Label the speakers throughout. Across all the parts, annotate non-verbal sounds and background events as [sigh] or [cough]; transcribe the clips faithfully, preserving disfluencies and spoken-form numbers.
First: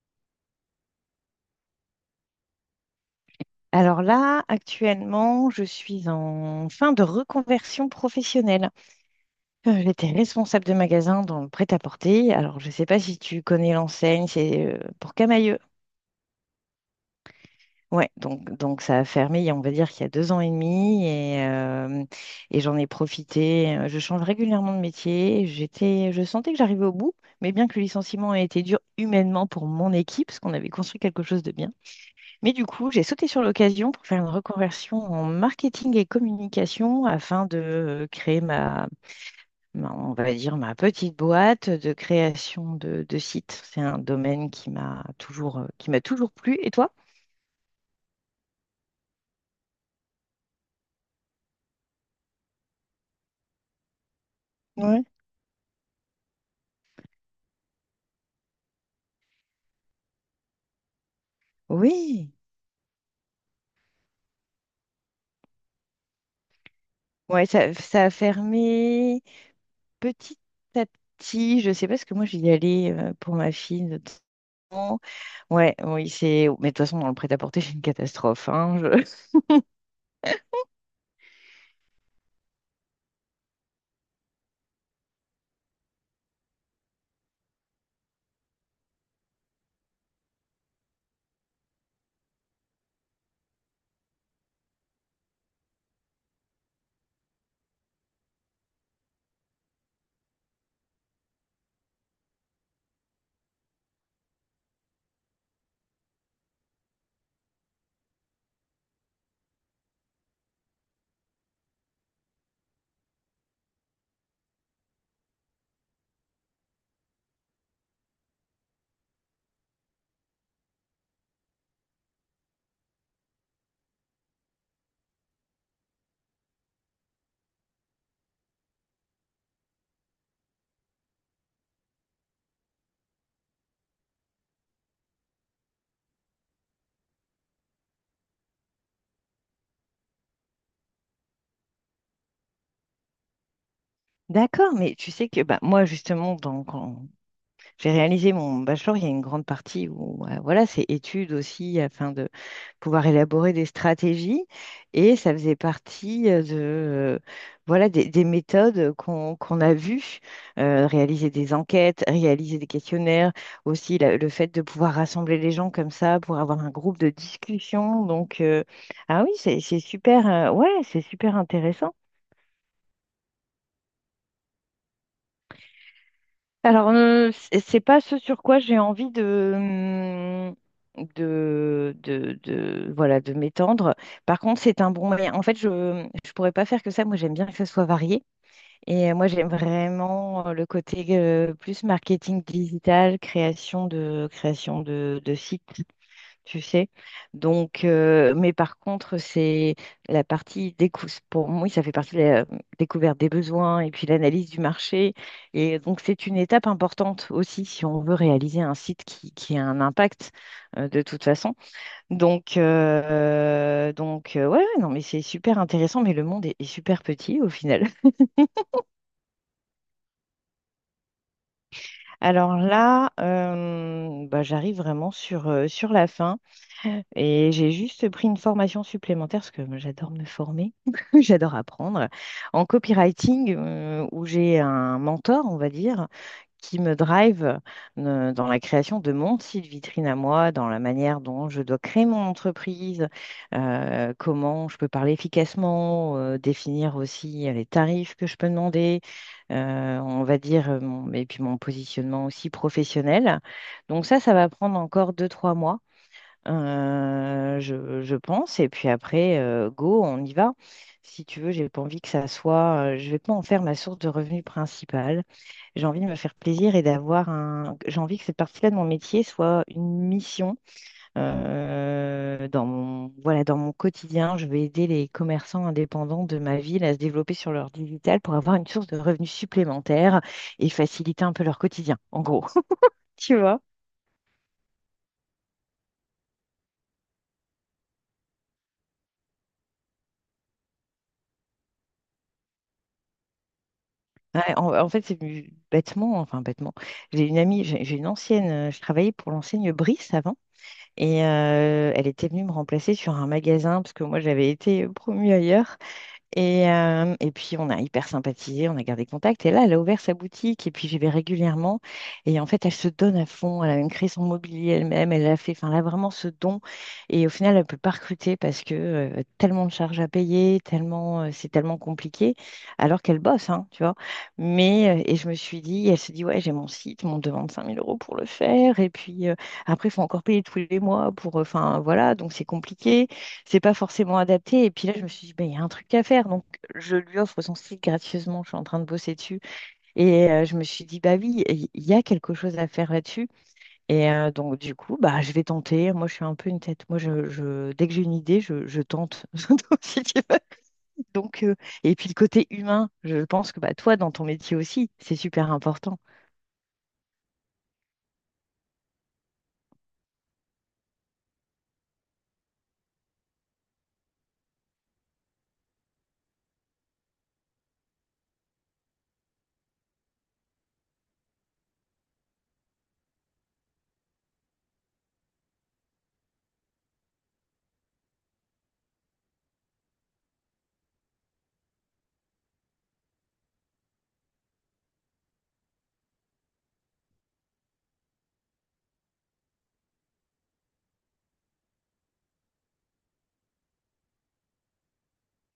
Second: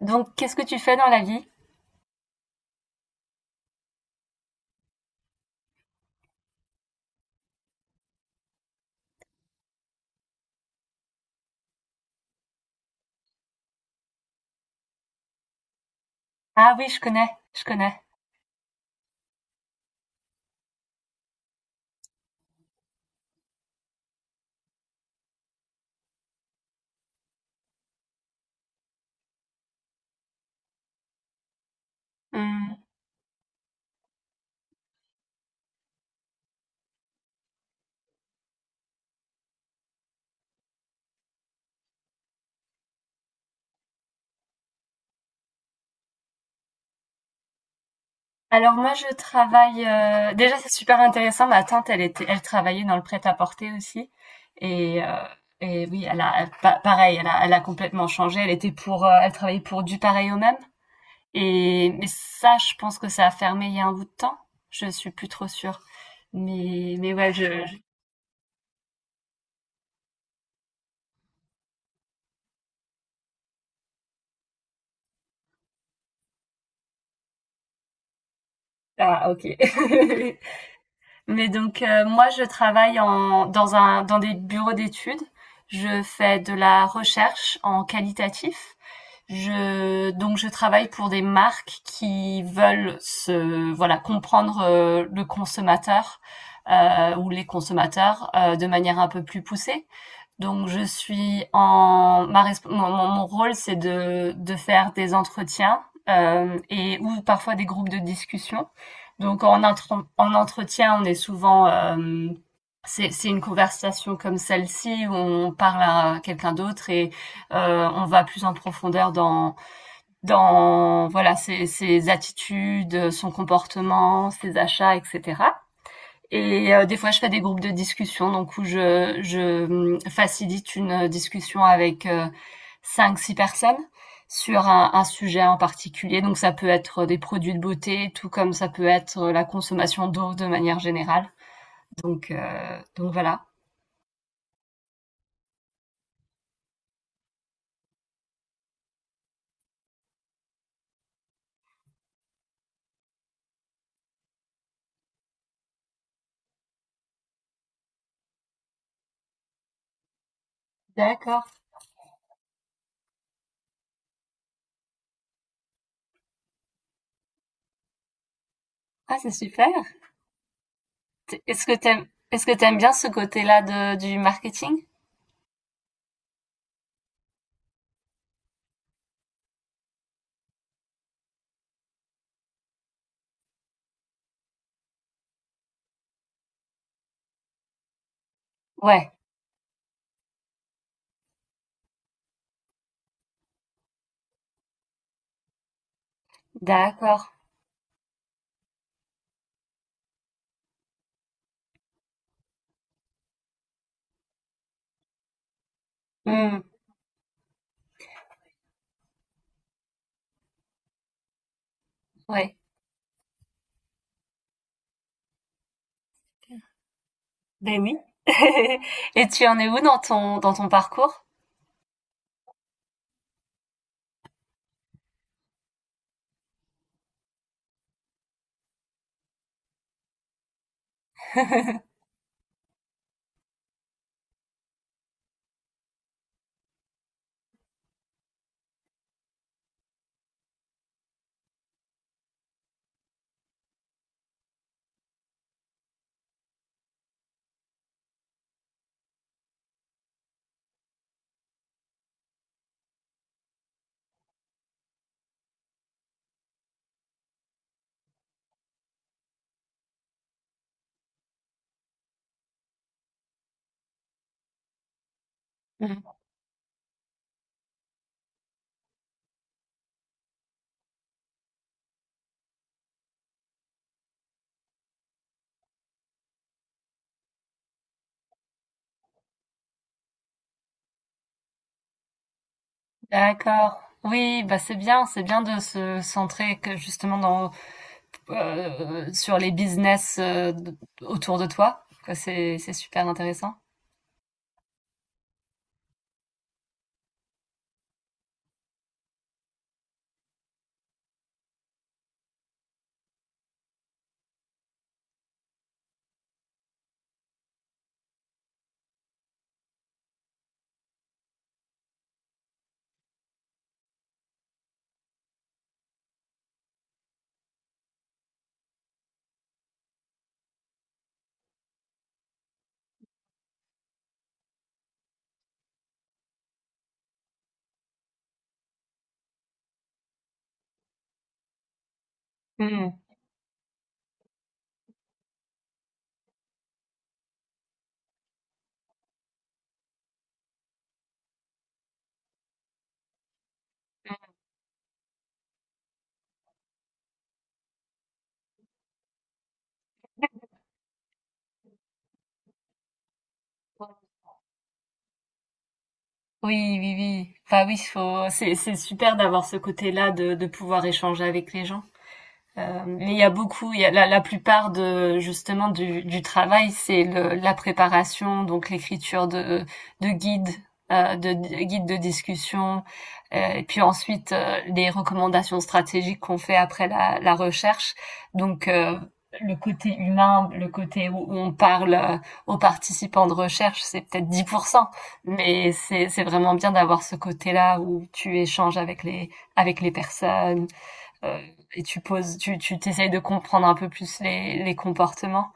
Speaker 1: Donc, qu'est-ce que tu fais dans la vie?
Speaker 2: Alors là, actuellement, je suis en fin de reconversion professionnelle. Euh, J'étais responsable de magasin dans le prêt-à-porter. Alors, je ne sais pas si tu connais l'enseigne, c'est euh, pour Camailleux.
Speaker 1: Ah oui, je connais, je connais.
Speaker 2: Ouais, donc, donc ça a fermé, il y a- on va dire qu'il y a deux ans et demi, et, euh, et j'en ai profité. Euh, Je change régulièrement de métier. J'étais, je sentais que j'arrivais au bout, mais bien que le licenciement ait été dur humainement pour mon équipe, parce qu'on avait construit quelque chose de bien. Mais du
Speaker 1: Mmh.
Speaker 2: coup, j'ai sauté sur l'occasion pour faire une reconversion en marketing et communication afin de euh, créer ma, ma- on va dire, ma petite boîte de création de, de sites. C'est un domaine qui m'a toujours, euh, qui m'a toujours plu. Et toi?
Speaker 1: Alors moi, je travaille. euh, Déjà, c'est super intéressant. Ma tante, elle était, elle travaillait dans le prêt-à-porter aussi. Et,
Speaker 2: Ouais.
Speaker 1: euh, et oui, elle a, elle- pa- pareil, elle a, elle a complètement changé. Elle était pour, euh, elle travaillait pour du pareil au même. Et mais
Speaker 2: Oui.
Speaker 1: ça, je pense que ça a fermé il y a un bout de temps. Je suis plus trop sûre. Mais mais ouais, je,
Speaker 2: Ouais, ça,
Speaker 1: je-
Speaker 2: ça a fermé petit à petit. Je sais pas, parce que moi, j'y allais euh, pour ma fille de temps. Ouais, oui, c'est. Mais de toute façon, dans le prêt-à-porter, c'est une catastrophe, hein. Je-
Speaker 1: ah, ok. [laughs] Mais donc euh, moi, je travaille en, dans un, dans des bureaux d'études. Je fais de la recherche en qualitatif. Je, donc je travaille pour des marques qui veulent se, voilà, comprendre euh, le consommateur euh, ou les consommateurs euh, de manière un peu plus poussée. Donc je suis en ma resp- mon, mon mon rôle, c'est de de faire des entretiens, hem et ou parfois des groupes de discussion. Donc en intren en entretien, on est souvent, hem, c'est c'est une conversation comme celle-ci où on parle à quelqu'un d'autre et heu, on va plus en profondeur dans dans voilà, ses ses attitudes, son comportement, ses achats, et cetera. Et heu, des fois, je fais des groupes de discussion, donc où je je, mmh, facilite une euh, discussion avec, heu, cinq six personnes sur un un sujet en particulier. Donc ça peut être des produits de beauté, tout comme ça peut être la consommation d'eau de manière générale. Donc heu, donc voilà.
Speaker 2: D'accord, mais tu sais que bah, moi, justement, dans, quand, j'ai réalisé mon bachelor, il y a une grande partie où euh, voilà, c'est études aussi afin de pouvoir élaborer des stratégies et ça faisait partie euh, de euh, voilà des, des méthodes qu'on qu'on a vues, euh, réaliser
Speaker 1: D'accord.
Speaker 2: des enquêtes, réaliser des questionnaires, aussi la- le fait de pouvoir rassembler les gens comme ça pour avoir un groupe de discussion. Donc euh,
Speaker 1: Ah,
Speaker 2: ah oui,
Speaker 1: c'est
Speaker 2: c'est
Speaker 1: super.
Speaker 2: c'est super euh, ouais, c'est super
Speaker 1: Tu est-ce que
Speaker 2: intéressant.
Speaker 1: t'aimes, est-ce que t'aimes bien ce côté-là de du marketing?
Speaker 2: Alors, euh, c'est c'est pas ce sur quoi j'ai envie de, hum, de, de, de- voilà, de m'étendre. Par contre, c'est un bon moyen. En fait, je ne pourrais pas faire que ça. Moi, j'aime bien que ça soit varié. Et
Speaker 1: Ouais,
Speaker 2: euh, moi, j'aime vraiment euh, le côté euh, plus marketing digital, création de, création de, de sites, tu sais.
Speaker 1: d'accord.
Speaker 2: Donc, euh, mais par contre, c'est la partie décou pour moi, ça fait partie de la découverte des besoins et puis l'analyse du marché. Et donc, c'est une
Speaker 1: Mmh,
Speaker 2: étape importante aussi si on veut réaliser un site qui, qui a un impact euh, de toute façon.
Speaker 1: ouais.
Speaker 2: Donc, euh, donc euh, ouais, ouais, non, mais c'est super intéressant, mais le monde est, est super petit au
Speaker 1: Beh,
Speaker 2: final.
Speaker 1: oui.
Speaker 2: [laughs]
Speaker 1: [laughs] Et tu en es où dans ton dans ton parcours?
Speaker 2: Alors là, euh, bah, j'arrive vraiment sur, euh, sur la fin. Et j'ai juste pris une formation supplémentaire parce que moi, j'adore me former, [laughs] j'adore
Speaker 1: [laughs]
Speaker 2: apprendre en copywriting euh, où j'ai un mentor, on va dire, qui me drive euh, dans la création de mon site vitrine à moi, dans la manière dont je dois créer mon entreprise, euh, comment je peux parler efficacement, euh, définir aussi euh, les tarifs que je peux demander, euh, on va dire, euh, mon- et puis mon positionnement aussi professionnel. Donc ça, ça va prendre encore deux, trois mois. Euh, je, je pense. Et puis après, euh, go, on y va. Si tu veux, j'ai pas envie que ça soit. Euh, je vais pas en faire ma source de revenu principale. J'ai envie de me faire plaisir et d'avoir un. J'ai envie que cette partie-là de mon métier soit une mission euh, dans mon voilà dans mon quotidien. Je vais aider les commerçants indépendants de ma ville à se développer sur leur digital pour avoir une source de revenus supplémentaire et faciliter un peu leur quotidien. En gros, [laughs] tu vois.
Speaker 1: D'accord. Oui, bah, c'est bien, c'est bien de se centrer que justement dans heu, sur les business, heu, d autour de toi, quoi, c'est c'est super intéressant.
Speaker 2: Ouais, en, en fait, c'est venu bêtement, enfin bêtement. J'ai une amie, j'ai j'ai une ancienne, euh, je travaillais pour l'enseigne Brice avant, et euh, elle était venue me remplacer sur un magasin, parce que moi j'avais été promue ailleurs. Et, euh, et puis, on a hyper sympathisé, on a gardé contact. Et là, elle a ouvert sa boutique et puis j'y vais régulièrement. Et en fait, elle se donne à fond. Elle a même créé son mobilier elle-même. Elle a fait, enfin, elle a vraiment ce don. Et au final, elle ne peut pas recruter parce que euh, tellement de charges à payer, tellement, euh, c'est tellement compliqué, alors qu'elle bosse, hein, tu vois. Mais, euh, et je me suis dit, elle se dit, ouais, j'ai mon site, mais on me demande cinq mille euros pour le faire. Et puis, euh, après, il faut encore payer tous les mois pour, euh, enfin, voilà, donc c'est
Speaker 1: Mmh.
Speaker 2: compliqué, c'est pas forcément adapté. Et puis là, je me suis dit, ben, il y a un truc à faire. Donc, je lui offre son site gracieusement. Je suis en train de bosser dessus. Et euh, je me suis dit, bah oui, il y a quelque chose à faire là-dessus. Et euh, donc, du coup, bah, je vais tenter. Moi, je suis un peu une tête. Moi, je, je- dès que j'ai une idée, je, je tente. [laughs] Donc, Si tu veux. Donc, euh, et puis, le côté humain, je pense que bah, toi, dans ton métier aussi, c'est super important.
Speaker 1: Oui, oui, oui. Bah, oui, faut c'est c'est super d'avoir ce côté-là de de pouvoir échanger avec les gens. Euh, mais il y a beaucoup, il y a la, la plupart de justement du, du travail, c'est le- la préparation, donc l'écriture de, de guides, euh, de, de guides de discussion, euh, et puis ensuite euh, les recommandations stratégiques qu'on fait après la, la recherche. Donc euh, le côté humain, le côté où on parle euh, aux participants de recherche, c'est peut-être dix pour cent, mais c'est c'est vraiment bien d'avoir ce côté-là où tu échanges avec les avec les personnes euh, et tu poses, tu tu t'essayes de comprendre un peu plus les les comportements.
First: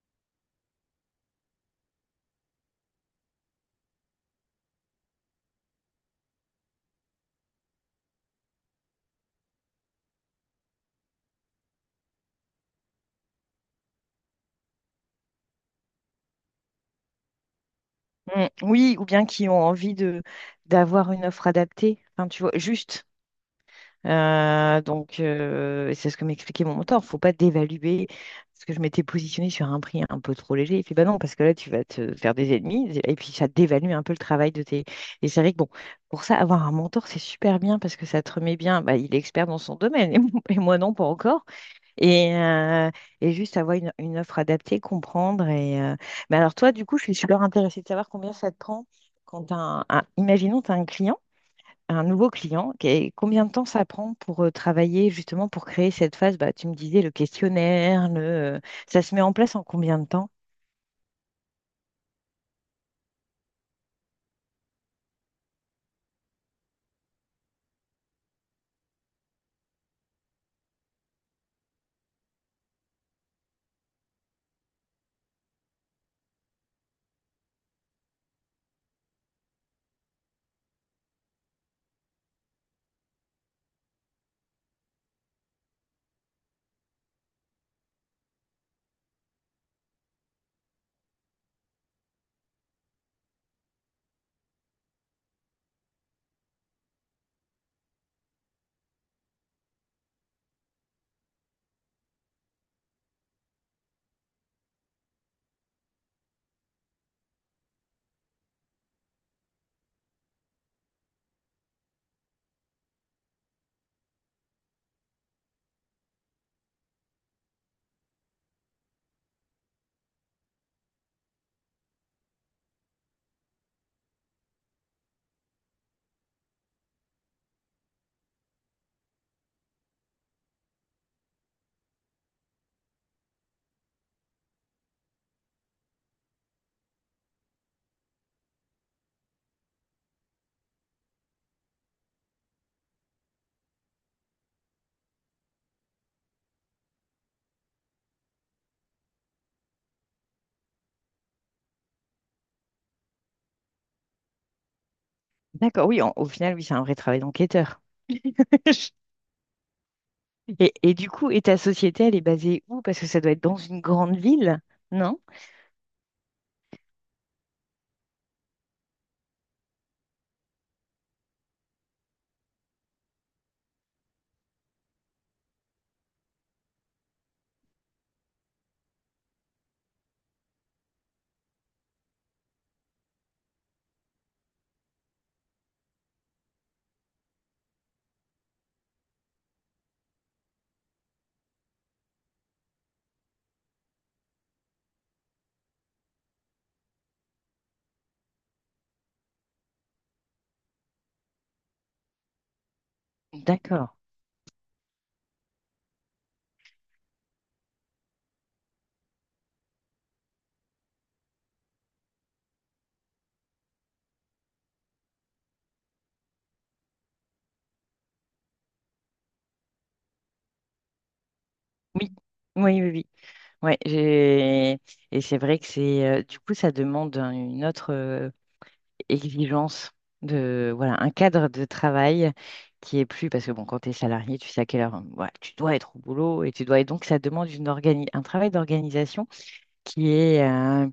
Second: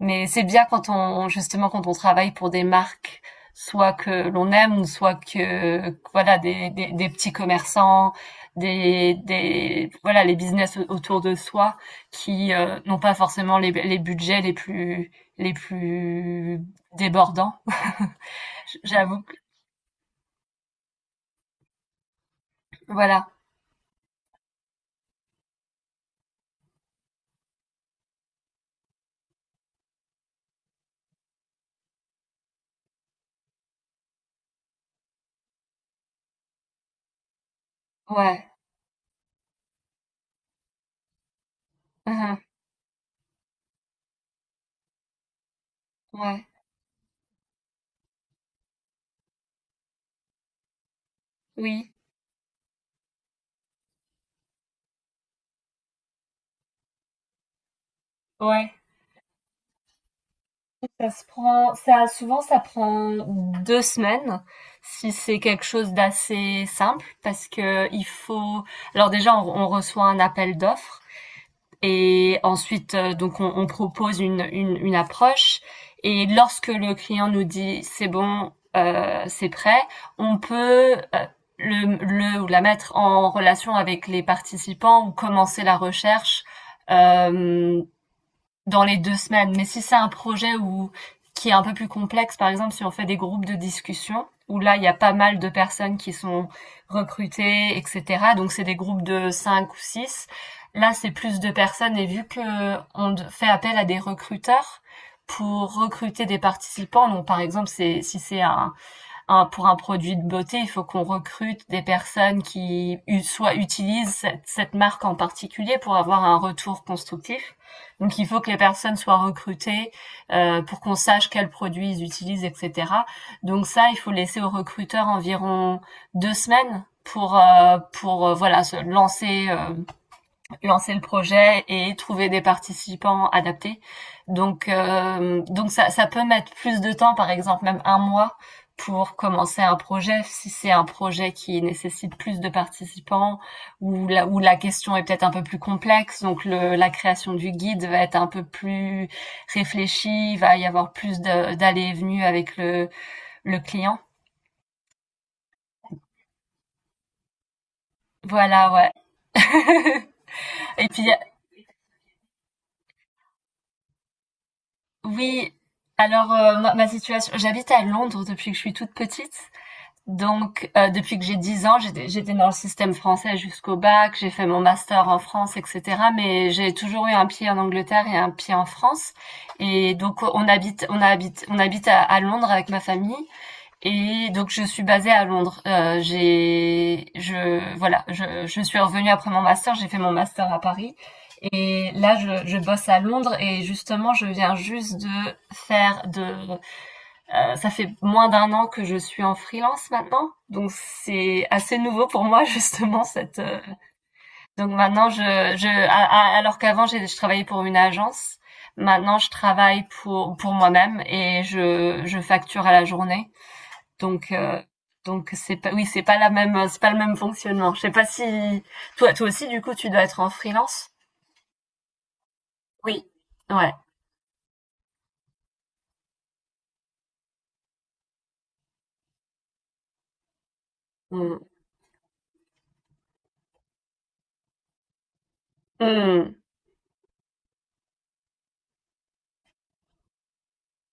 Speaker 1: Mais c'est bien quand on justement quand on travaille pour des marques soit que l'on aime, soit que voilà des, des, des petits commerçants, des, des voilà, les business autour de soi qui euh, n'ont pas forcément les, les budgets les plus les plus débordants.
Speaker 2: Mm. Oui, ou
Speaker 1: J'avoue
Speaker 2: bien
Speaker 1: que
Speaker 2: qui ont envie de d'avoir une offre adaptée. Enfin, tu vois, juste
Speaker 1: voilà.
Speaker 2: Euh, donc, euh, et c'est ce que m'expliquait mon mentor. Faut pas dévaluer parce que je m'étais positionnée sur un prix un peu trop léger. Il fait, bah non, parce que là, tu vas te faire des ennemis et puis ça dévalue un peu le travail de tes. Et c'est vrai que bon, pour ça, avoir un mentor, c'est super bien parce que ça te
Speaker 1: Ouais.
Speaker 2: remet bien. Bah, il est expert dans son domaine, [laughs] et moi et moi non, pas encore. Et,
Speaker 1: Uh-huh.
Speaker 2: euh, et juste avoir une, une offre adaptée, comprendre. Et, euh, mais
Speaker 1: Ouais.
Speaker 2: alors, toi, du coup, je suis super intéressée de savoir combien ça te prend quand t'as un, un... imaginons, tu as un client
Speaker 1: Oui.
Speaker 2: un nouveau client, qu'est- combien de temps ça prend pour euh, travailler justement pour créer cette phase? Bah, tu me disais le questionnaire, le... euh,
Speaker 1: Ouais.
Speaker 2: ça se met en place en combien de temps?
Speaker 1: Ça se prend ça souvent ça prend deux semaines, si c'est quelque chose d'assez simple parce que il faut alors déjà on on reçoit un appel d'offres et ensuite, heu, donc on on propose une une une approche et lorsque le client nous dit: «C'est bon, heu, c'est prêt», on peut, heu, le le ou la mettre en relation avec les participants ou commencer la recherche, hem dans les deux semaines. Mais si c'est un projet où qui est un peu plus complexe, par exemple, si on fait des groupes de discussion, où là, il y a pas mal de personnes qui sont recrutées, et cetera. Donc, c'est des groupes de cinq ou six. Là, c'est plus de personnes et vu que on fait appel à des recruteurs pour recruter des participants, donc par exemple, c'est, si c'est un, un- pour un produit de beauté, il faut qu'on recrute des personnes qui u- soit utilisent cette, cette marque en particulier pour avoir un retour constructif. Donc il faut que les personnes soient recrutées euh, pour qu'on sache quels produits ils utilisent, et cetera. Donc ça, il faut laisser aux recruteurs environ deux semaines pour euh, pour euh, voilà, se lancer euh, lancer le projet et trouver des participants adaptés. Donc, euh, donc ça, ça peut mettre plus de temps, par exemple même un mois, pour commencer un projet. Si c'est un projet qui nécessite plus de participants ou la, où la question est peut-être un peu plus complexe, donc le, la création du guide va être un peu plus réfléchie, il va y avoir plus de, d'allées et venues avec le, le client.
Speaker 2: D'accord, oui, en- au final, oui, c'est un vrai travail d'enquêteur.
Speaker 1: Voilà, ouais.
Speaker 2: [laughs]
Speaker 1: [laughs]
Speaker 2: Et,
Speaker 1: Et
Speaker 2: et du
Speaker 1: puis
Speaker 2: coup, et ta société, elle est basée où? Parce que ça doit être dans une grande ville, non?
Speaker 1: oui, alors, heu, moi, ma situation, j'habite à Londres depuis que je suis toute petite, donc heu, depuis que j'ai dix ans. J'étais j'étais dans le système français jusqu'au bac, j'ai fait mon master en France et cetera, mais j'ai toujours eu un pied en Angleterre et un pied en France et donc on habite on habite on habite à à Londres avec ma famille et donc je suis basée à Londres. Heu, j'ai je voilà, je je suis revenue après mon master, j'ai fait mon master à Paris et là je je bosse à Londres et justement je viens juste de faire de, heu, ça fait moins d'un an que je suis en freelance maintenant, donc c'est assez nouveau pour moi [laughs] justement cette, heu
Speaker 2: D'accord.
Speaker 1: donc maintenant je je a a alors qu'avant j'ai je travaillais pour une agence, maintenant je travaille pour pour moi-même et je je facture à la journée donc euh, donc c'est pas, oui, c'est pas la même c'est pas le même fonctionnement. Je sais pas si toi toi aussi du coup tu dois être en freelance?
Speaker 2: Oui, oui, oui,
Speaker 1: Oui.
Speaker 2: oui.
Speaker 1: Ouais.
Speaker 2: Ouais, j'ai- et c'est vrai que c'est euh, du coup, ça demande un- une autre euh, exigence de voilà un
Speaker 1: Mmh.
Speaker 2: cadre de travail qui est plus parce que bon quand tu es salarié tu sais à quelle heure, hein, voilà, tu dois être au
Speaker 1: Mmh.
Speaker 2: boulot et tu dois, et donc ça demande une organi- un travail d'organisation qui est euh,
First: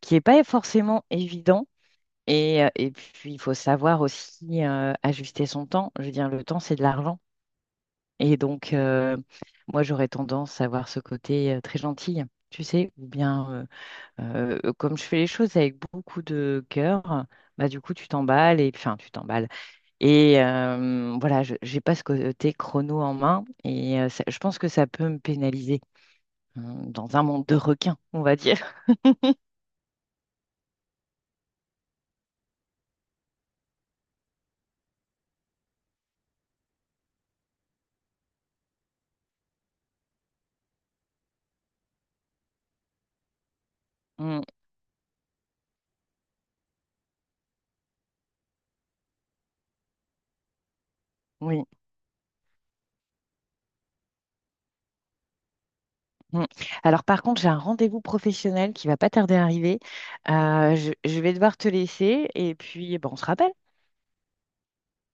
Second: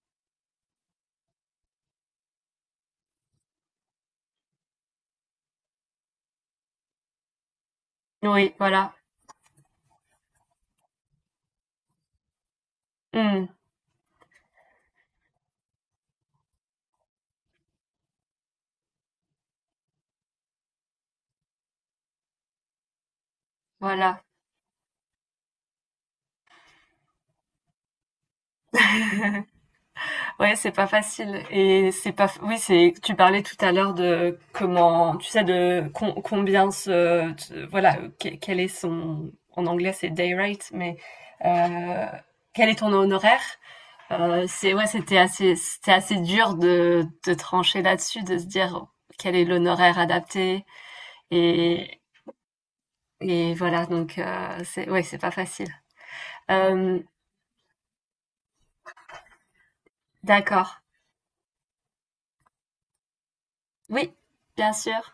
Speaker 2: qui est pas forcément évident et, euh, et puis il faut savoir aussi euh, ajuster son temps, je veux dire le temps c'est de l'argent et
Speaker 1: Oui,
Speaker 2: donc
Speaker 1: voilà.
Speaker 2: euh, moi j'aurais tendance à avoir ce côté euh, très gentil tu sais ou
Speaker 1: Mmh.
Speaker 2: bien euh, euh, comme je fais les choses avec beaucoup de cœur, bah, du coup, tu t'emballes et enfin, tu t'emballes. Et euh, voilà, je n'ai pas ce côté chrono en main et euh,
Speaker 1: Voilà.
Speaker 2: ça- je pense que ça peut me pénaliser, hein, dans un monde de requins, on va dire. [laughs]
Speaker 1: Ouais, c'est pas facile et c'est pas f- oui, c'est tu parlais tout à l'heure de comment tu sais de com- combien ce t- voilà, que- quel est son, en anglais c'est day rate, mais euh, quel est ton honoraire?
Speaker 2: Mm,
Speaker 1: Euh, c'est Ouais, c'était assez, c'était assez dur de, de trancher là-dessus, de se dire quel est l'honoraire adapté
Speaker 2: oui.
Speaker 1: et, et voilà. Donc euh, c'est ouais, c'est pas facile.
Speaker 2: Mm.
Speaker 1: Euh,
Speaker 2: Alors par contre, j'ai un rendez-vous professionnel qui va pas tarder à arriver.
Speaker 1: d'accord.
Speaker 2: Euh, je, je vais devoir te laisser et puis bah, on se rappelle.
Speaker 1: Oui, bien sûr.